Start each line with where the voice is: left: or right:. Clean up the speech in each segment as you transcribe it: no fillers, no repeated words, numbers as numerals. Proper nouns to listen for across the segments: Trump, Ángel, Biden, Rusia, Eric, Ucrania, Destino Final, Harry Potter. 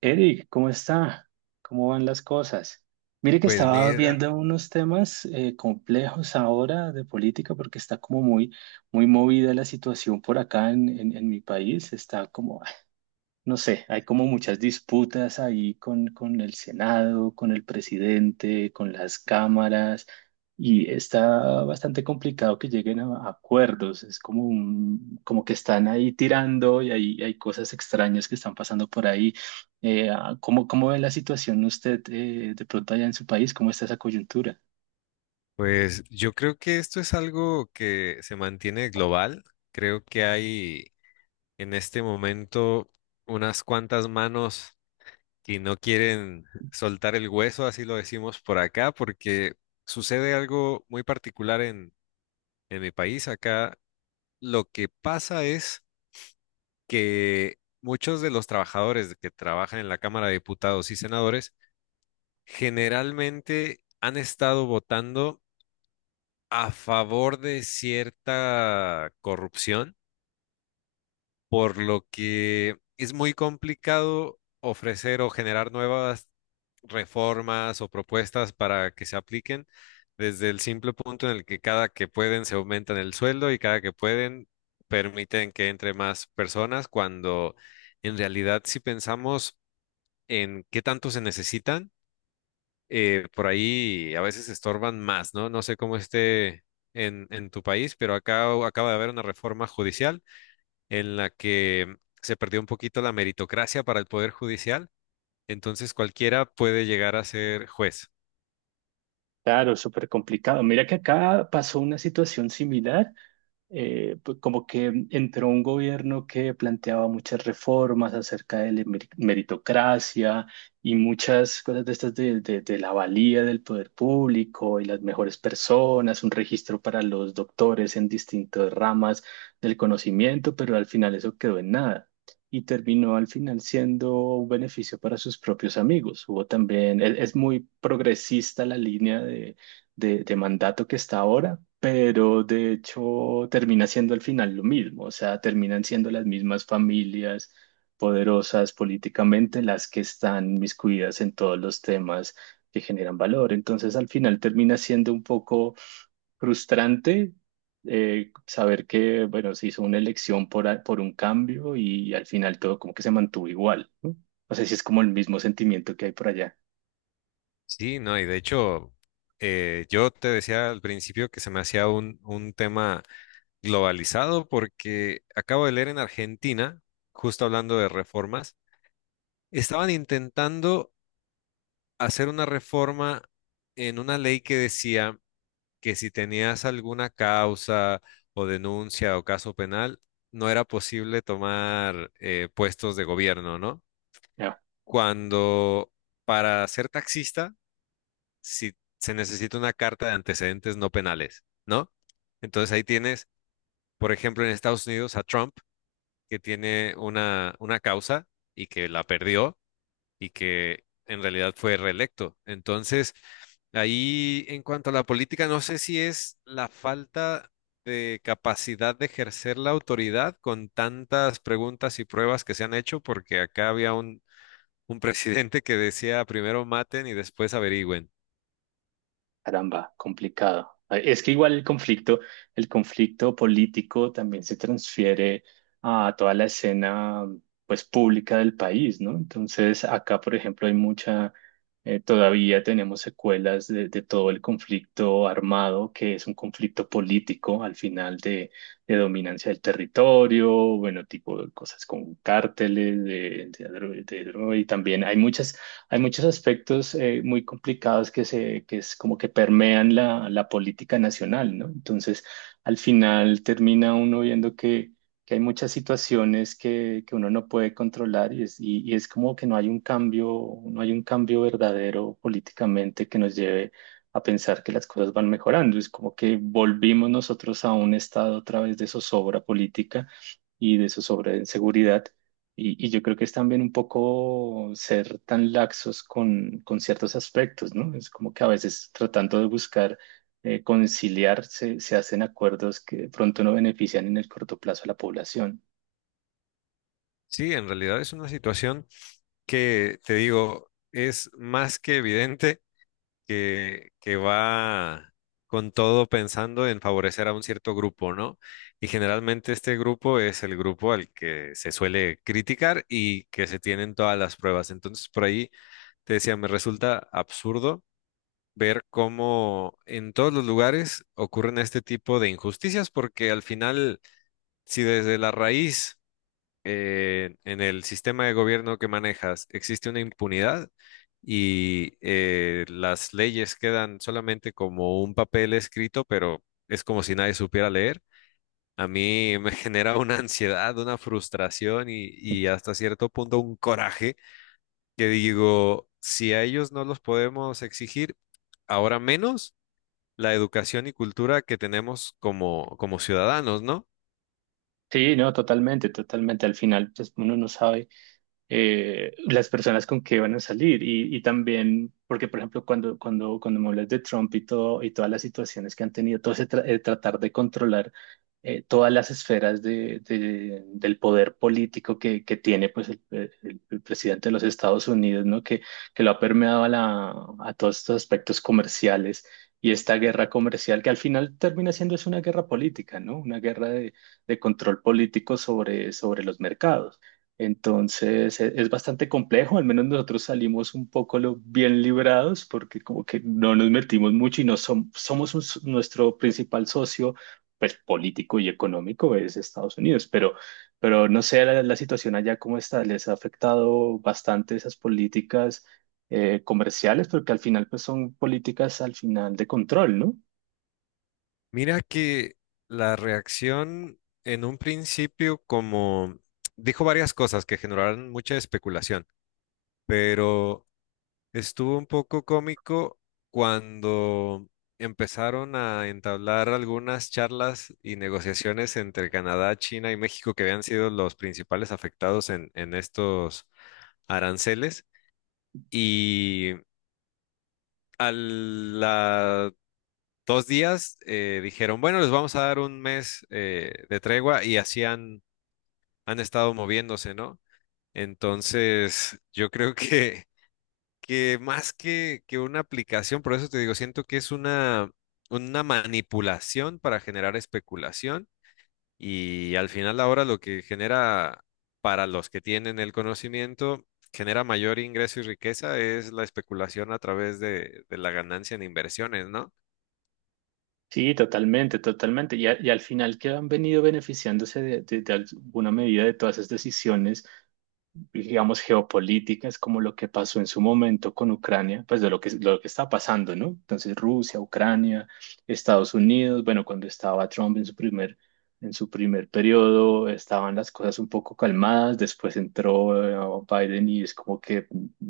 right: Eric, ¿cómo está? ¿Cómo van las cosas? Mire que
left: Pues
right: estaba
left: mira,
right: viendo unos temas complejos ahora de política porque está como muy movida la situación por acá en mi país. Está como, no sé, hay como muchas disputas ahí con el Senado, con el presidente, con las cámaras, y está bastante complicado que lleguen a acuerdos. Es como, como que están ahí tirando y hay cosas extrañas que están pasando por ahí. Cómo ve la situación usted de pronto allá en su país? ¿Cómo está esa coyuntura?
left: pues yo creo que esto es algo que se mantiene global. Creo que hay en este momento unas cuantas manos que no quieren soltar el hueso, así lo decimos por acá, porque sucede algo muy particular en mi país. Acá lo que pasa es que muchos de los trabajadores que trabajan en la Cámara de Diputados y Senadores generalmente han estado votando a favor de cierta corrupción, por lo que es muy complicado ofrecer o generar nuevas reformas o propuestas para que se apliquen desde el simple punto en el que cada que pueden se aumentan el sueldo y cada que pueden permiten que entre más personas, cuando en realidad si pensamos en qué tanto se necesitan, por ahí a veces estorban más, ¿no? No sé cómo esté en tu país, pero acá acaba de haber una reforma judicial en la que se perdió un poquito la meritocracia para el poder judicial, entonces cualquiera puede llegar a ser juez.
right: Claro, súper complicado. Mira que acá pasó una situación similar. Pues como que entró un gobierno que planteaba muchas reformas acerca de la meritocracia y muchas cosas de estas de la valía del poder público y las mejores personas, un registro para los doctores en distintas ramas del conocimiento, pero al final eso quedó en nada. Y terminó al final siendo un beneficio para sus propios amigos. Hubo también, es muy progresista la línea de mandato que está ahora, pero de hecho termina siendo al final lo mismo, o sea, terminan siendo las mismas familias poderosas políticamente las que están miscuidas en todos los temas que generan valor. Entonces, al final termina siendo un poco frustrante. Saber que, bueno, se hizo una elección por un cambio y, al final todo como que se mantuvo igual, ¿no? No sé si es como el mismo sentimiento que hay por allá.
left: Sí, no, y de hecho, yo te decía al principio que se me hacía un tema globalizado porque acabo de leer en Argentina, justo hablando de reformas, estaban intentando hacer una reforma en una ley que decía que si tenías alguna causa o denuncia o caso penal, no era posible tomar puestos de gobierno, ¿no? Cuando para ser taxista, si se necesita una carta de antecedentes no penales, ¿no? Entonces ahí tienes, por ejemplo, en Estados Unidos a Trump, que tiene una causa y que la perdió y que en realidad fue reelecto. Entonces, ahí en cuanto a la política, no sé si es la falta de capacidad de ejercer la autoridad con tantas preguntas y pruebas que se han hecho, porque acá había un presidente que decía primero maten y después averigüen.
right: Caramba, complicado. Es que igual el conflicto político también se transfiere a toda la escena, pues, pública del país, ¿no? Entonces, acá, por ejemplo, hay mucha, todavía tenemos secuelas de todo el conflicto armado, que es un conflicto político al final de dominancia del territorio, bueno, tipo de cosas con cárteles, de droga, y también hay muchas hay muchos aspectos muy complicados que que es como que permean la política nacional, ¿no? Entonces, al final termina uno viendo que hay muchas situaciones que uno no puede controlar y y es como que no hay un cambio, no hay un cambio verdadero políticamente que nos lleve a pensar que las cosas van mejorando. Es como que volvimos nosotros a un estado otra vez de zozobra política y de zozobra de inseguridad y yo creo que es también un poco ser tan laxos con ciertos aspectos, ¿no? Es como que a veces tratando de buscar conciliar se hacen acuerdos que de pronto no benefician en el corto plazo a la población.
left: Sí, en realidad es una situación que, te digo, es más que evidente que va con todo pensando en favorecer a un cierto grupo, ¿no? Y generalmente este grupo es el grupo al que se suele criticar y que se tienen todas las pruebas. Entonces, por ahí te decía, me resulta absurdo ver cómo en todos los lugares ocurren este tipo de injusticias, porque al final, si desde la raíz en el sistema de gobierno que manejas existe una impunidad y las leyes quedan solamente como un papel escrito, pero es como si nadie supiera leer. A mí me genera una ansiedad, una frustración y hasta cierto punto un coraje que digo, si a ellos no los podemos exigir, ahora menos la educación y cultura que tenemos como, como ciudadanos, ¿no?
right: Sí, no, totalmente, totalmente. Al final, pues uno no sabe. Las personas con que van a salir y también, porque por ejemplo, cuando me hablas de Trump y todo, y todas las situaciones que han tenido, todo ese tratar de controlar todas las esferas del poder político que tiene pues el presidente de los Estados Unidos, ¿no? Que lo ha permeado a todos estos aspectos comerciales. Y esta guerra comercial que al final termina siendo es una guerra política, ¿no? Una guerra de control político sobre los mercados. Entonces es bastante complejo, al menos nosotros salimos un poco bien librados porque como que no nos metimos mucho y no som- somos nuestro principal socio pues político y económico es Estados Unidos, pero no sé la situación allá cómo está, les ha afectado bastante esas políticas comerciales porque al final pues son políticas al final de control, ¿no?
left: Mira que la reacción en un principio como dijo varias cosas que generaron mucha especulación, pero estuvo un poco cómico cuando empezaron a entablar algunas charlas y negociaciones entre Canadá, China y México que habían sido los principales afectados en estos aranceles y a la dos días, dijeron, bueno, les vamos a dar un mes de tregua y así han estado moviéndose, ¿no? Entonces, yo creo que más que una aplicación, por eso te digo, siento que es una manipulación para generar especulación y al final ahora lo que genera para los que tienen el conocimiento genera mayor ingreso y riqueza es la especulación a través de la ganancia en inversiones, ¿no?
right: Sí, totalmente, totalmente. Y y al final que han venido beneficiándose de alguna medida de todas esas decisiones digamos, geopolíticas, como lo que pasó en su momento con Ucrania, pues de lo que está pasando, ¿no? Entonces, Rusia, Ucrania, Estados Unidos, bueno, cuando estaba Trump en su primer periodo, estaban las cosas un poco calmadas, después entró Biden y es como que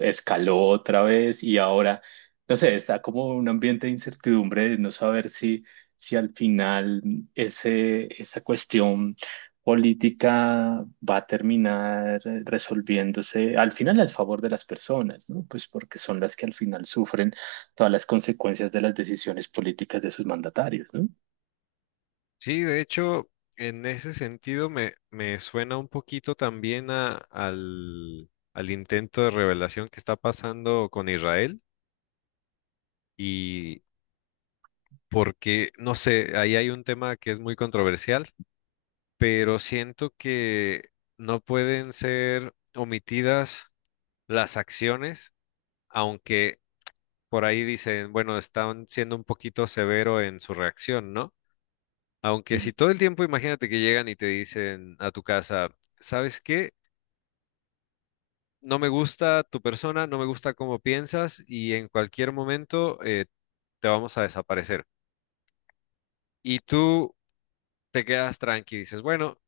right: escaló otra vez y ahora, no sé, está como un ambiente de incertidumbre de no saber si, si al final ese, esa cuestión política va a terminar resolviéndose al final al favor de las personas, ¿no? Pues porque son las que al final sufren todas las consecuencias de las decisiones políticas de sus mandatarios, ¿no?
left: Sí, de hecho, en ese sentido me, me suena un poquito también al intento de revelación que está pasando con Israel y porque, no sé, ahí hay un tema que es muy controversial, pero siento que no pueden ser omitidas las acciones, aunque por ahí dicen, bueno, están siendo un poquito severo en su reacción, ¿no? Aunque
right: Mm.
left: si todo el tiempo imagínate que llegan y te dicen a tu casa, ¿sabes qué? No me gusta tu persona, no me gusta cómo piensas y en cualquier momento te vamos a desaparecer. Y tú te quedas tranqui, dices, bueno,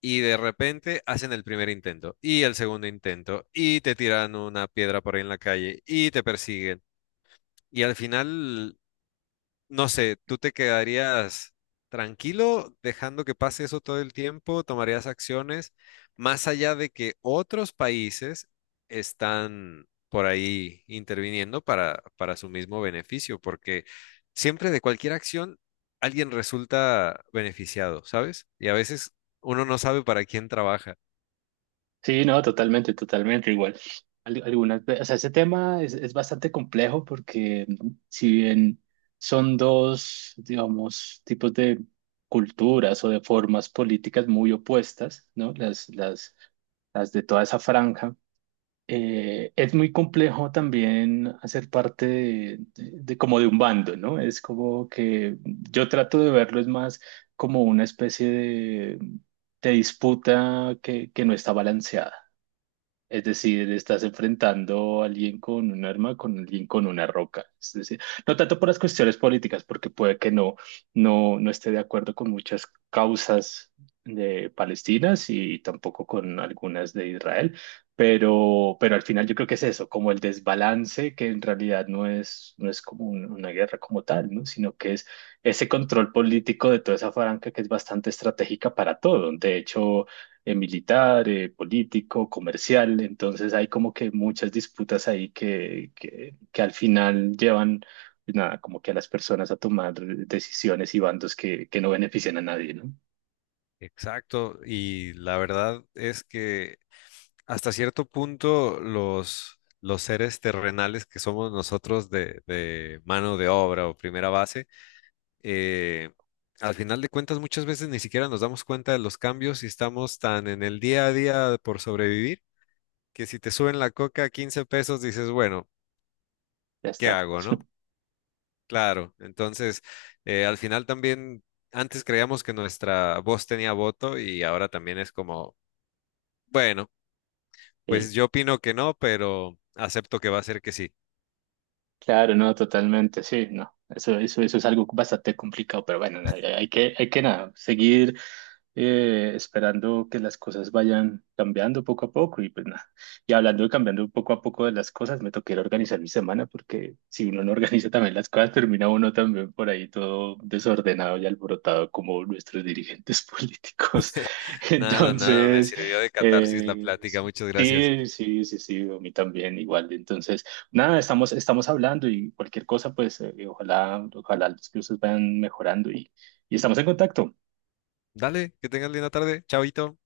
left: y de repente hacen el primer intento y el segundo intento y te tiran una piedra por ahí en la calle y te persiguen. Y al final no sé, ¿tú te quedarías tranquilo dejando que pase eso todo el tiempo? ¿Tomarías acciones más allá de que otros países están por ahí interviniendo para su mismo beneficio? Porque siempre de cualquier acción alguien resulta beneficiado, ¿sabes? Y a veces uno no sabe para quién trabaja.
right: Sí, no, totalmente, totalmente igual. Algunas, o sea, ese tema es bastante complejo porque si bien son dos, digamos, tipos de culturas o de formas políticas muy opuestas, ¿no? Las de toda esa franja es muy complejo también hacer parte de como de un bando, ¿no? Es como que yo trato de verlo es más como una especie de disputa que no está balanceada. Es decir, estás enfrentando a alguien con un arma, con alguien con una roca. Es decir, no tanto por las cuestiones políticas, porque puede que no esté de acuerdo con muchas causas de palestinas y tampoco con algunas de Israel, pero al final yo creo que es eso, como el desbalance que en realidad no es, no es como una guerra como tal, ¿no? Sino que es ese control político de toda esa franja que es bastante estratégica para todo. De hecho, militar, político, comercial. Entonces hay como que muchas disputas ahí que al final llevan, pues, nada, como que a las personas a tomar decisiones y bandos que no benefician a nadie, ¿no?
left: Exacto, y la verdad es que hasta cierto punto los seres terrenales que somos nosotros de mano de obra o primera base, eh, al final de cuentas muchas veces ni siquiera nos damos cuenta de los cambios y estamos tan en el día a día por sobrevivir que si te suben la coca a 15 pesos dices, bueno,
right: Ya
left: ¿qué
right: está.
left: hago, no? Claro, entonces al final también antes creíamos que nuestra voz tenía voto y ahora también es como... Bueno,
right: Eh,
left: pues yo opino que no, pero acepto que va a ser que sí.
right: Claro, no, totalmente, sí, no. Eso es algo bastante complicado, pero bueno, hay que nada, seguir esperando que las cosas vayan cambiando poco a poco y pues nada. Y hablando de cambiando poco a poco de las cosas, me toqué ir a organizar mi semana porque si uno no organiza también las cosas, termina uno también por ahí todo desordenado y alborotado como nuestros dirigentes políticos.
left: Nada, nada, me
right: Entonces,
left: sirvió de catarsis la plática.
right: sí,
left: Muchas gracias.
right: sí, a mí también igual. Entonces... Nada, estamos, estamos hablando y cualquier cosa, pues ojalá, ojalá las cosas vayan mejorando y estamos en contacto.
left: Dale, que tengas linda tarde. Chaito.